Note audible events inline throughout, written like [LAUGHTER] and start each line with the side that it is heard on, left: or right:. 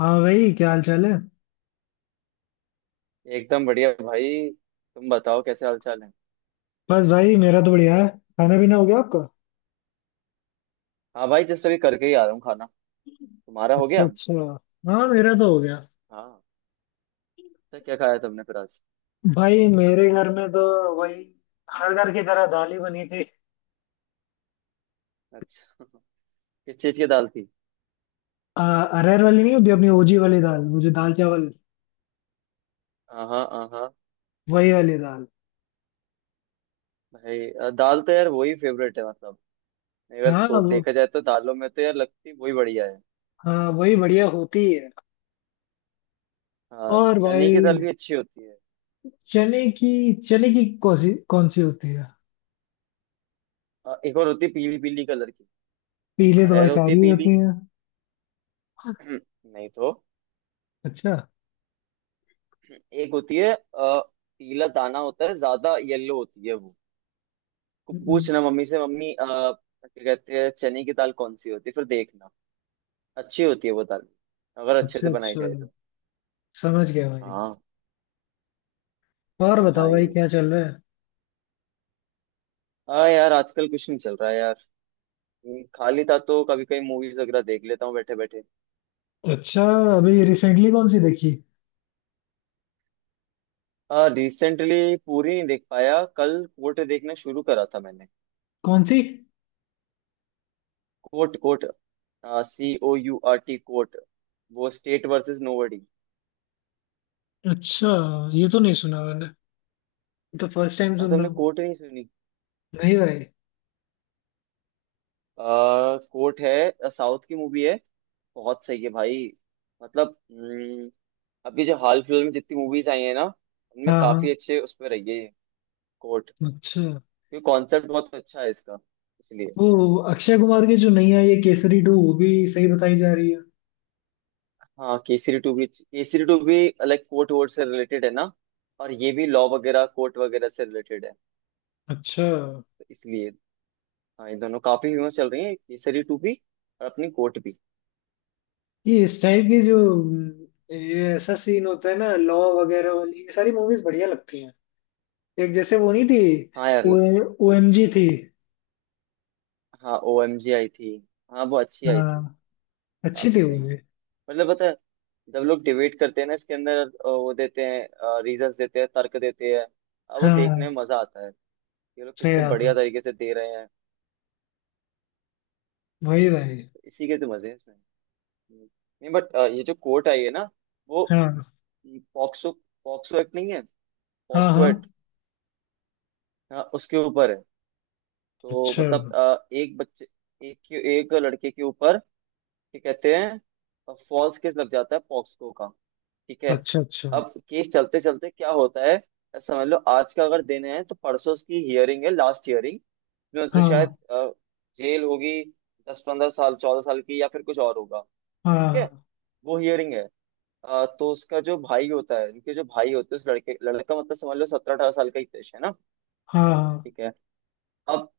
left: हाँ भाई, क्या हाल चाल है।
right: एकदम बढ़िया भाई। तुम बताओ कैसे हाल चाल है?
left: बस भाई मेरा तो बढ़िया है। खाना पीना हो गया आपका?
right: हाँ भाई, जस्ट अभी करके ही आ रहा हूँ खाना। तुम्हारा हो
left: अच्छा
right: गया?
left: अच्छा। हाँ, मेरा तो हो गया।
right: हाँ। अच्छा, क्या खाया तुमने फिर आज?
left: भाई मेरे घर में तो वही, हर घर की तरह दाल ही बनी थी।
right: अच्छा। [LAUGHS] किस चीज की दाल थी?
left: आ, अरहर वाली नहीं होती अपनी ओजी वाली दाल, वो जो दाल चावल,
right: हाँ हाँ हाँ हाँ।
left: वही वाली दाल।
right: भाई दाल तो यार वही फेवरेट है मतलब। अगर
left: हाँ
right: सो
left: वो,
right: देखा जाए तो दालों में तो यार लगती वही बढ़िया है।
left: हाँ वही बढ़िया होती है।
right: हाँ,
left: और
right: चने की
left: भाई
right: दाल भी अच्छी होती है।
left: चने की चने की कौन सी होती है?
right: एक और होती है पीली पीली कलर की।
left: पीले तो भाई
right: अरहर होती है
left: सारी ही
right: पीली।
left: होती है।
right: [CLEARS THROAT] नहीं तो
left: अच्छा।
right: एक होती है पीला दाना होता है, ज्यादा येलो होती है वो।
left: हम्म।
right: पूछना मम्मी से, मम्मी क्या कहते हैं चने की दाल कौन सी होती है फिर देखना। अच्छी होती है वो दाल, अगर अच्छे
left: अच्छा
right: से बनाई
left: अच्छा,
right: जाए तो।
left: समझ गया भाई।
right: हाँ
left: और
right: हाँ
left: बताओ
right: भाई।
left: भाई, क्या चल रहा है?
right: हाँ यार, आजकल कुछ नहीं चल रहा है यार। खाली था तो कभी कभी मूवीज वगैरह देख लेता हूँ बैठे बैठे।
left: अच्छा, अभी रिसेंटली कौन सी देखी?
right: रिसेंटली पूरी नहीं देख पाया, कल कोट देखना शुरू करा था मैंने।
left: कौन सी?
right: Court coat. COURT, coat. वो स्टेट वर्सेस नोबडी।
left: अच्छा, ये तो नहीं सुना मैंने। ये तो फर्स्ट टाइम
right: और
left: सुन रहा
right: तुमने
left: हूँ।
right: कोट नहीं सुनी?
left: नहीं भाई।
right: कोर्ट है, साउथ की मूवी है। बहुत सही है भाई। मतलब अभी जो हाल फिलहाल में जितनी मूवीज आई है ना उनमें
left: हाँ हाँ।
right: काफी अच्छे उस पर रही है। कोर्ट,
left: अच्छा,
right: क्योंकि कॉन्सेप्ट बहुत अच्छा है इसका, इसलिए।
left: वो अक्षय कुमार की जो नई आई है केसरी टू, वो भी सही बताई जा रही है।
right: हाँ केसरी 2 भी, केसरी 2 भी लाइक कोर्ट वोर्ट से रिलेटेड है ना। और ये भी लॉ वगैरह, कोर्ट वगैरह से रिलेटेड है,
left: अच्छा,
right: तो इसलिए। हाँ, ये दोनों काफी फेमस चल रही है, केसरी 2 भी और अपनी कोर्ट भी।
left: ये इस टाइप की जो ये ऐसा सीन होता है ना, लॉ वगैरह वाली ये सारी मूवीज बढ़िया लगती हैं। एक जैसे वो नहीं थी,
right: हाँ यार।
left: ओ एम जी थी।
right: हाँ, OMG आई थी। हाँ, वो अच्छी आई थी।
left: हाँ, अच्छी
right: काफी
left: थी वो
right: सही है।
left: भी।
right: मतलब पता है, जब लोग डिबेट करते हैं ना इसके अंदर, वो देते हैं, रीजंस देते हैं, तर्क देते हैं। अब वो देखने
left: हाँ,
right: में मजा आता है, ये लोग
left: सही
right: कितने
left: बात है।
right: बढ़िया तरीके से दे रहे हैं।
left: वही भाई।
right: तो इसी के तो मजे हैं इसमें। हम्म। नहीं बट, ये जो कोर्ट आई है ना, वो
left: हाँ
right: पॉक्सो, पॉक्सो एक्ट नहीं है,
left: हाँ
right: पॉस्को
left: हाँ।
right: एक्ट। हाँ, उसके ऊपर है। तो
left: अच्छा
right: मतलब एक बच्चे, एक एक लड़के के ऊपर, क्या कहते हैं, फॉल्स केस लग जाता है पॉक्सको का। ठीक है?
left: अच्छा अच्छा।
right: अब केस चलते चलते क्या होता है, समझ लो आज का अगर दिन है तो परसों उसकी हियरिंग है, लास्ट हियरिंग। जिसमें उसे
left: हाँ
right: शायद जेल होगी, 10-15 साल, 14 साल की, या फिर कुछ और होगा। ठीक है?
left: हाँ
right: वो हियरिंग है। तो उसका जो भाई होता है, उनके जो भाई होते हैं, उस लड़के, लड़का मतलब समझ लो 17-18 साल का ही देश है ना।
left: हाँ
right: ठीक है? अब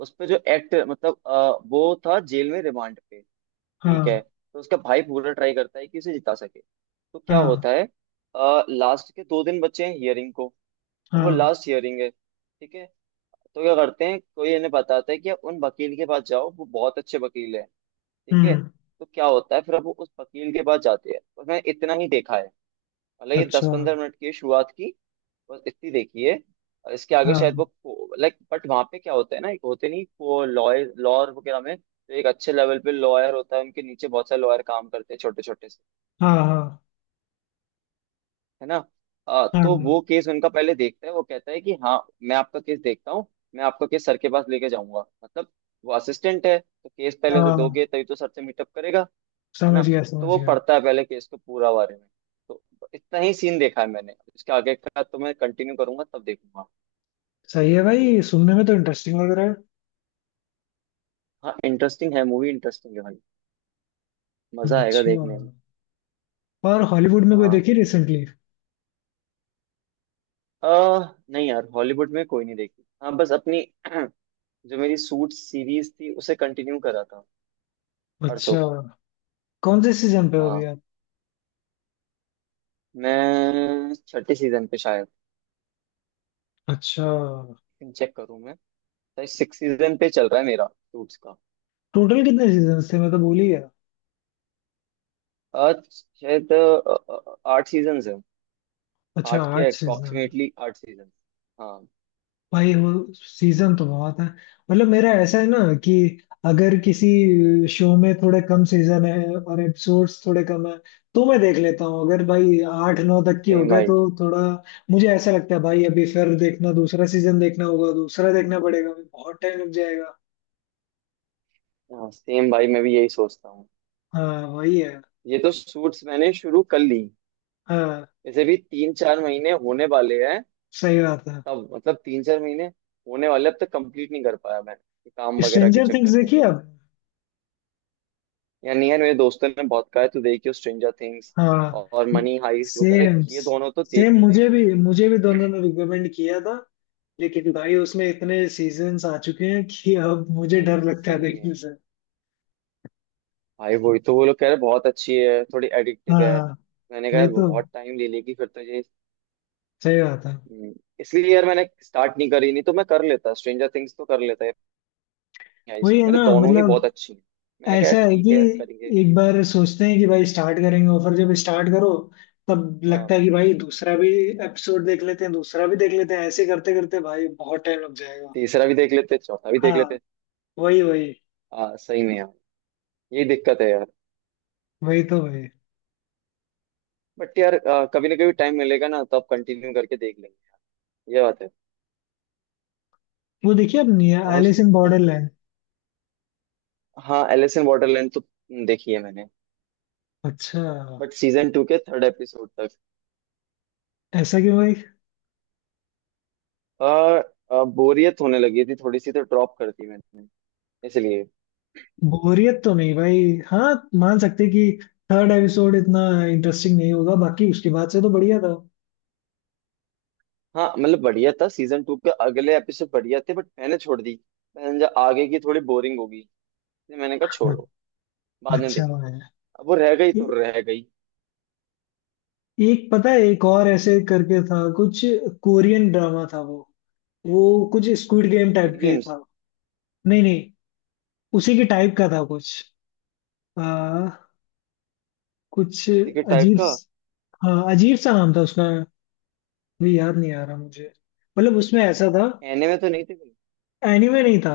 right: उस पे जो एक्ट, मतलब वो था जेल में, रिमांड पे। ठीक है?
left: हाँ
right: तो उसका भाई पूरा ट्राई करता है कि उसे जिता सके। तो क्या
left: हाँ
right: होता है, लास्ट के 2 दिन बचे हैं हियरिंग को। अब वो
left: हाँ।
right: लास्ट हियरिंग है, ठीक है? तो क्या करते हैं, कोई इन्हें बताता है कि आप उन वकील के पास जाओ, वो बहुत अच्छे वकील हैं। ठीक है?
left: हम्म।
right: तो क्या होता है फिर, अब वो उस वकील के पास जाते हैं और मैंने इतना ही देखा है। मतलब ये दस
left: अच्छा।
right: पंद्रह मिनट की शुरुआत की, बस इतनी देखी है। और इसके आगे शायद
left: हाँ
right: वो, लाइक, बट वहां पे क्या होता है ना, एक होते नहीं वो लॉयर, लॉयर वगैरह में तो एक अच्छे लेवल पे लॉयर होता है, उनके नीचे बहुत सारे लॉयर काम करते हैं, छोटे छोटे से,
left: हाँ हाँ
right: है ना? तो
left: हाँ
right: वो केस उनका पहले देखता है, वो कहता है कि हाँ, मैं आपका केस देखता हूँ, मैं आपका केस सर के पास लेके जाऊंगा, मतलब वो असिस्टेंट है, तो केस पहले उसे
left: हाँ,
right: दोगे तभी तो सर से मीटअप करेगा, है ना?
left: समझ गया
right: तो
left: समझ
right: वो
left: गया।
right: पढ़ता है पहले केस को पूरा, बारे में। तो इतना ही सीन देखा है मैंने, इसके आगे का तो मैं कंटिन्यू करूंगा तब देखूंगा।
left: सही है भाई, सुनने में तो इंटरेस्टिंग लग रहा है।
right: हाँ, इंटरेस्टिंग है, मूवी इंटरेस्टिंग है भाई। मजा आएगा
left: अच्छा।
right: देखने में।
left: और हॉलीवुड में कोई
right: हाँ।
left: देखी रिसेंटली?
right: अह नहीं यार, हॉलीवुड में कोई नहीं देखी। हाँ, बस अपनी [CLEARS THROAT] जो मेरी सूट सीरीज थी उसे कंटिन्यू करा था परसों
left: अच्छा,
right: को।
left: कौन से सीजन पे हो अभी
right: हाँ,
left: आप?
right: मैं छठे सीजन पे शायद,
left: अच्छा,
right: चेक करूँ मैं। शायद 6 सीजन पे चल रहा है मेरा सूट्स का।
left: टोटल कितने सीजन थे, मैं तो भूल ही गया।
right: आज शायद 8 सीजन है।
left: अच्छा,
right: आठ के,
left: आठ सीजन।
right: Approximately 8 season. हाँ।
left: भाई वो सीजन तो बहुत है। मतलब मेरा ऐसा है ना कि अगर किसी शो में थोड़े कम सीजन है और एपिसोड्स थोड़े कम है, तो मैं देख लेता हूँ। अगर भाई आठ नौ तक की हो
right: सेम
left: गए
right: भाई।
left: तो थोड़ा मुझे ऐसा लगता है भाई, अभी फिर देखना, दूसरा सीजन देखना होगा, दूसरा देखना पड़ेगा, अभी बहुत टाइम लग जाएगा।
right: हाँ सेम भाई, मैं भी यही सोचता हूँ।
left: हाँ वही है।
right: ये तो सूट्स मैंने शुरू कर ली,
left: हाँ,
right: वैसे भी 3-4 महीने होने वाले हैं।
left: सही बात है।
right: तब, मतलब 3-4 महीने होने वाले, अब तक कंप्लीट नहीं कर पाया मैं ये काम वगैरह के
left: स्ट्रेंजर थिंग्स
right: चक्कर में।
left: देखिए आप।
right: या नहीं, है, मेरे दोस्तों ने बहुत कहा है, तो देखियो स्ट्रेंजर थिंग्स
left: हाँ
right: और मनी हाइस्ट वगैरह,
left: सेम।
right: ये दोनों तो
left: सेम
right: देखियो,
left: मुझे
right: देखियो।
left: भी, मुझे भी दोनों ने रिकमेंड किया था। लेकिन भाई उसमें इतने सीजन्स आ चुके हैं कि अब मुझे डर
right: भाई
left: लगता है
right: सही में,
left: देखने से।
right: भाई वही तो, वो लोग कह रहे बहुत अच्छी है, थोड़ी एडिक्टिव है।
left: हाँ
right: मैंने कहा
left: वही तो।
right: बहुत टाइम ले लेगी फिर तो ये।
left: सही बात है।
right: हम्म, इसलिए यार मैंने स्टार्ट नहीं करी, नहीं तो मैं कर लेता स्ट्रेंजर थिंग्स तो कर लेता है। मनी हाइस्ट,
left: वही
right: वो
left: है
right: कह रहे
left: ना
right: दोनों ही
left: मतलब।
right: बहुत अच्छी है। मैंने कहा
left: ऐसा है
right: ठीक
left: कि
right: है यार, करेंगे।
left: एक बार सोचते हैं कि भाई स्टार्ट करेंगे, और फिर जब स्टार्ट करो तब
right: हाँ,
left: लगता है कि भाई दूसरा भी एपिसोड देख लेते हैं, दूसरा भी देख लेते हैं, ऐसे करते करते भाई बहुत टाइम लग जाएगा।
right: तीसरा भी देख लेते, चौथा भी देख
left: हाँ,
right: लेते।
left: वही वही।
right: सही में यार, यही दिक्कत है यार।
left: वही तो भाई।
right: बट यार कभी ना कभी टाइम मिलेगा ना, तो आप कंटिन्यू करके देख लेंगे। ये बात है।
left: वो देखिए अपनी
right: और
left: एलिस इन
right: और,
left: बॉर्डरलैंड।
right: हाँ एलिस इन बॉर्डरलैंड तो देखी है मैंने।
left: अच्छा,
right: बट सीजन 2 के थर्ड एपिसोड तक
left: ऐसा क्यों भाई?
right: आ, आ, बोरियत होने लगी थी थोड़ी सी, तो ड्रॉप कर दी मैंने, इसलिए।
left: बोरियत तो नहीं भाई। हाँ, मान सकते कि थर्ड एपिसोड इतना इंटरेस्टिंग नहीं होगा, बाकी उसके बाद से तो बढ़िया था।
right: हाँ मतलब बढ़िया था, सीजन 2 के अगले एपिसोड बढ़िया थे, बट मैंने छोड़ दी। मैंने समझा आगे की थोड़ी बोरिंग होगी, इसलिए मैंने कहा
left: [LAUGHS]
right: छोड़ो, बाद में
left: अच्छा
right: देखेंगे।
left: भाई।
right: अब वो रह गई तो
left: ए-
right: रह गई।
left: एक पता है, एक और ऐसे करके था कुछ, कोरियन ड्रामा था वो। वो कुछ स्क्विड गेम टाइप
right: स्क्विड
left: के
right: गेम्स।
left: था। नहीं नहीं, उसी के टाइप का था कुछ, आ, कुछ
right: टिकट टाइप
left: अजीब।
right: का।
left: हाँ अजीब सा नाम था उसका, भी याद नहीं आ रहा मुझे। मतलब उसमें ऐसा था,
right: एनिमे तो नहीं थे कोई?
left: एनिमे नहीं था,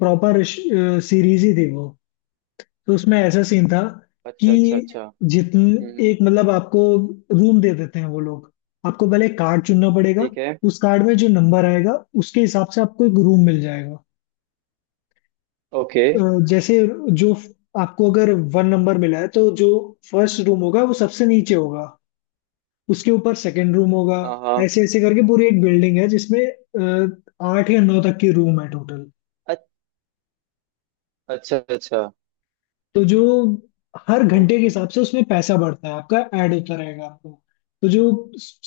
left: प्रॉपर सीरीज ही थी वो। तो उसमें ऐसा सीन था कि
right: अच्छा अच्छा अच्छा।
left: जितने
right: हम्म।
left: एक मतलब आपको रूम दे देते हैं वो लोग, आपको पहले कार्ड चुनना पड़ेगा।
right: ठीक है।
left: उस कार्ड में जो नंबर आएगा उसके हिसाब से आपको एक रूम मिल जाएगा।
right: ओके।
left: जैसे जो फ- आपको अगर 1 नंबर मिला है तो जो फर्स्ट रूम होगा वो सबसे नीचे होगा, उसके ऊपर सेकंड रूम होगा।
right: हाँ हाँ।
left: ऐसे ऐसे करके पूरी एक बिल्डिंग है जिसमें 8 या 9 तक की रूम है टोटल।
right: अ- अच्छा अच्छा।
left: तो जो हर घंटे के
right: ओके।
left: हिसाब से उसमें पैसा बढ़ता है आपका, ऐड होता रहेगा आपको। तो जो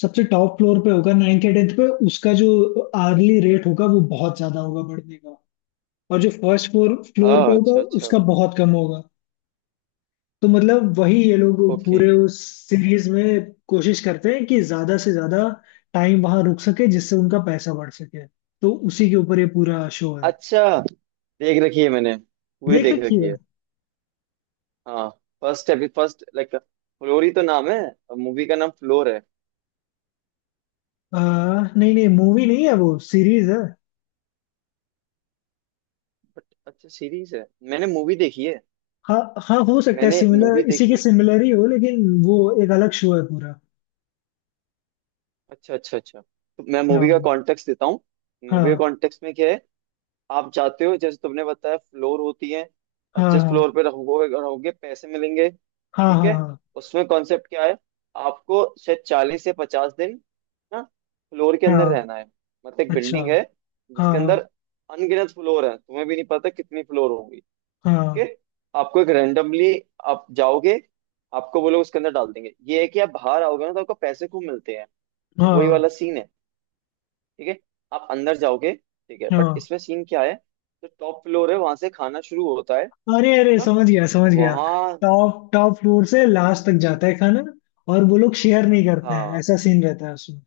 left: सबसे टॉप फ्लोर पे होगा, नाइन्थ या टेंथ पे, उसका जो आर्ली रेट होगा वो बहुत ज्यादा होगा बढ़ने का। और जो फर्स्ट फ्लोर फ्लोर
right: हाँ।
left: पे होगा
right: अच्छा अच्छा।
left: उसका बहुत कम होगा। तो मतलब वही, ये लोग
right: ओके।
left: पूरे उस सीरीज में कोशिश करते हैं कि ज्यादा से ज्यादा टाइम वहां रुक सके जिससे उनका पैसा बढ़ सके। तो उसी के ऊपर ये पूरा शो है।
right: अच्छा। देख रखी है मैंने, पूरी
left: देख
right: देख
left: रखी
right: रखी
left: है।
right: है। हाँ। फर्स्ट, अभी फर्स्ट लाइक फ्लोरी तो नाम है, मूवी का नाम फ्लोर है।
left: आ, नहीं नहीं, मूवी नहीं है, वो सीरीज है।
right: बट अच्छा, सीरीज है। मैंने मूवी देखी है।
left: हाँ हाँ, हो सकता है
right: मैंने मूवी
left: सिमिलर, इसी
right: देखी
left: के
right: है।
left: सिमिलर ही हो, लेकिन वो एक अलग शो है पूरा।
right: अच्छा अच्छा अच्छा, तो मैं मूवी का
left: हाँ
right: कॉन्टेक्स्ट देता हूँ। मूवी का
left: हाँ
right: कॉन्टेक्स्ट में क्या है, आप जाते हो जैसे तुमने बताया, फ्लोर होती है और
left: हाँ
right: जिस
left: हाँ
right: फ्लोर पे रहोगे, रहोगे पैसे मिलेंगे।
left: हाँ
right: ठीक है?
left: हाँ
right: उसमें कॉन्सेप्ट क्या है, आपको शायद 40 से 50 दिन ना, फ्लोर के
left: हाँ
right: अंदर
left: हाँ,
right: रहना है। मतलब एक
left: अच्छा।
right: बिल्डिंग है,
left: हाँ
right: जिसके अंदर
left: हाँ
right: अनगिनत फ्लोर है, तुम्हें भी नहीं पता कितनी फ्लोर होगी। ठीक
left: हाँ
right: है? आपको एक रेंडमली आप जाओगे, आपको वो लोग उसके अंदर डाल देंगे, ये है कि आप बाहर आओगे ना तो आपको पैसे खूब मिलते हैं। तो वही
left: हाँ
right: वाला सीन है। ठीक है? आप अंदर जाओगे, ठीक है, बट
left: हाँ।
right: इसमें सीन क्या है, जो टॉप फ्लोर है वहां से खाना शुरू होता है
left: अरे अरे,
right: ना?
left: समझ गया समझ गया।
right: वहाँ।
left: टॉप टॉप फ्लोर से लास्ट तक जाता है खाना, और वो लोग शेयर नहीं करते हैं,
right: हाँ
left: ऐसा सीन रहता है उसमें।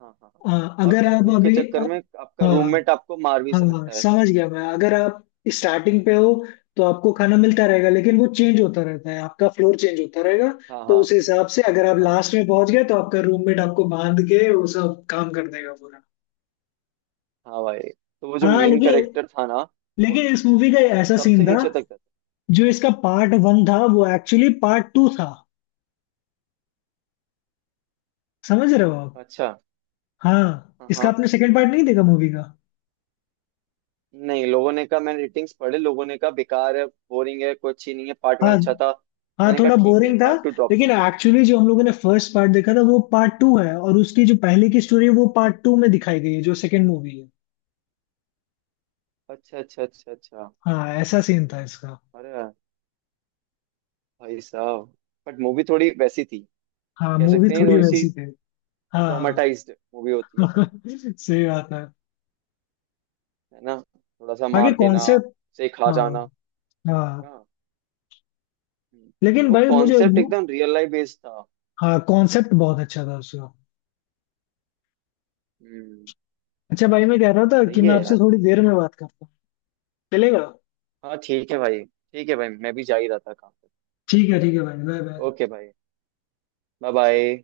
right: हाँ हाँ हाँ।
left: हाँ,
right: और
left: अगर आप
right: भूख के
left: अभी,
right: चक्कर में आपका
left: हाँ
right: रूममेट आपको मार भी
left: हाँ
right: सकता है।
left: समझ गया मैं। अगर आप स्टार्टिंग पे हो तो आपको खाना मिलता रहेगा, लेकिन वो चेंज होता रहता है, आपका फ्लोर चेंज होता रहेगा।
right: हाँ
left: तो
right: हाँ।
left: उस हिसाब से अगर आप
right: हाँ
left: लास्ट में पहुंच गए तो आपका रूममेट आपको बांध के वो सब काम कर देगा पूरा।
right: हाँ भाई, तो वो जो
left: हाँ,
right: मेन
left: लेकिन
right: कैरेक्टर था ना, वो
left: लेकिन इस मूवी का ऐसा सीन
right: सबसे
left: था,
right: नीचे तक जाता।
left: जो इसका पार्ट 1 था वो एक्चुअली पार्ट 2 था। समझ रहे हो आप?
right: अच्छा।
left: हाँ,
right: हाँ
left: इसका
right: हाँ।
left: आपने सेकंड पार्ट नहीं देखा मूवी का?
right: नहीं, लोगों ने कहा, मैंने रेटिंग्स पढ़े, लोगों ने कहा बेकार है, बोरिंग है, कोई अच्छी नहीं है, पार्ट 1
left: हाँ
right: अच्छा था।
left: हाँ,
right: मैंने कहा
left: थोड़ा
right: ठीक है,
left: बोरिंग था।
right: पार्ट 2 ड्रॉप
left: लेकिन
right: करो।
left: एक्चुअली जो हम लोगों ने फर्स्ट पार्ट देखा था वो पार्ट 2 है, और उसकी जो पहले की स्टोरी है वो पार्ट टू में दिखाई गई है जो सेकंड मूवी है।
right: अच्छा अच्छा अच्छा अच्छा।
left: हाँ, ऐसा सीन था इसका।
right: अरे, भाई साहब! बट मूवी थोड़ी वैसी थी,
left: हाँ,
right: कह
left: मूवी
right: सकते हैं
left: थोड़ी
right: थोड़ी सी
left: वैसी थी। हाँ
right: ट्रॉमेटाइज्ड मूवी होती है कोई,
left: हाँ [LAUGHS] सही बात है।
right: है ना? थोड़ा सा
left: बाकी
right: मार देना,
left: कॉन्सेप्ट,
right: से खा
left: हाँ
right: जाना।
left: हाँ।
right: हाँ। हम्म।
left: लेकिन
right: वो
left: भाई मुझे
right: कॉन्सेप्ट
left: वो,
right: एकदम रियल लाइफ बेस्ड था।
left: हाँ, कॉन्सेप्ट बहुत अच्छा था उसका।
right: हम्म।
left: अच्छा भाई, मैं कह रहा था कि
right: सही
left: मैं
right: है
left: आपसे
right: यार।
left: थोड़ी देर में बात करता हूँ, चलेगा?
right: हाँ ठीक है भाई, ठीक है भाई, मैं भी जा ही रहा था काम पे।
left: ठीक है भाई, बाय बाय।
right: ओके भाई। Bye bye.